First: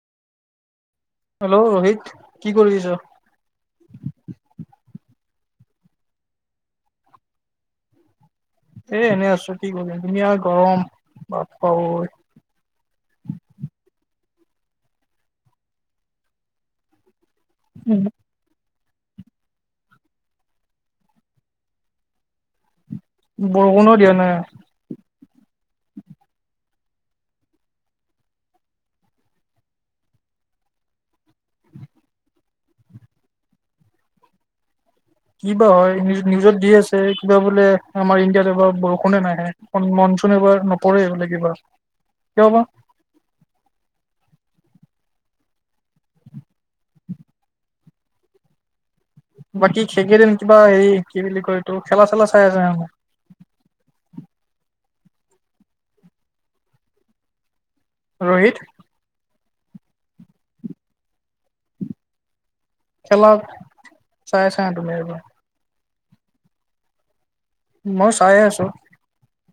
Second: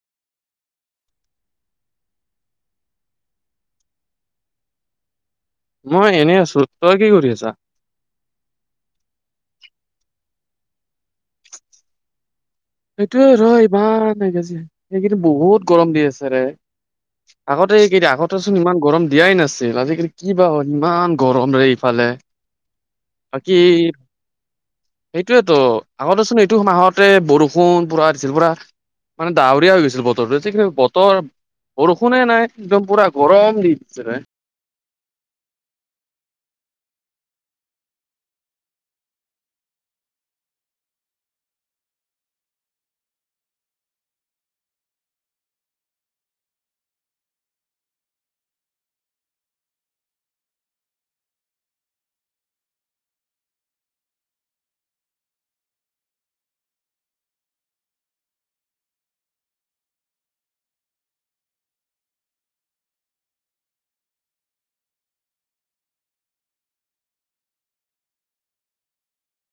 Hello Rohit কি কৰিছ মই এনেই আছো তই কি কৰি আছা এ এনে আছো কি কৰি ধুমি আৰু গৰম ভাত খাবৈ সেইটোয়ে ৰ ইমান এ এইকেইন্তিন বহুত গৰম দি আছে ৰে আগতে কেইতিয়া আগতে চোন ইমান গৰম দিয়াই নাছিল আজিকালি কি বা ইমান গৰম ৰে ইফালে বাকী বৰষুণো দিয়া নাই সেইটোয়েতো আগতেচোন এইটো মাহত [unintelligible] ষুণ পুৰা দিছিল পুৰা মানে ডাৱৰীয়া হৈ গৈছিল বতৰটো স কিন্ত বতৰ। বৰষুণে নাই। একদম পূৰা গৰম দি দিছে। কিবা হয় নিউজত দি আছে কিবা বোলে আমাৰ ইণ্ডিয়াত এবাৰ বৰষুনে নাহে মন চোন এবাৰ নপৰে বোলে কিবা কিয় বা। বাকী খেকেইদিন কিবা হেৰি কি বুলি কয় এইটো খেলা চেলা চাই আছে। ৰোহিত। খেলা চাই চা তুমি একব মই চাই আছো।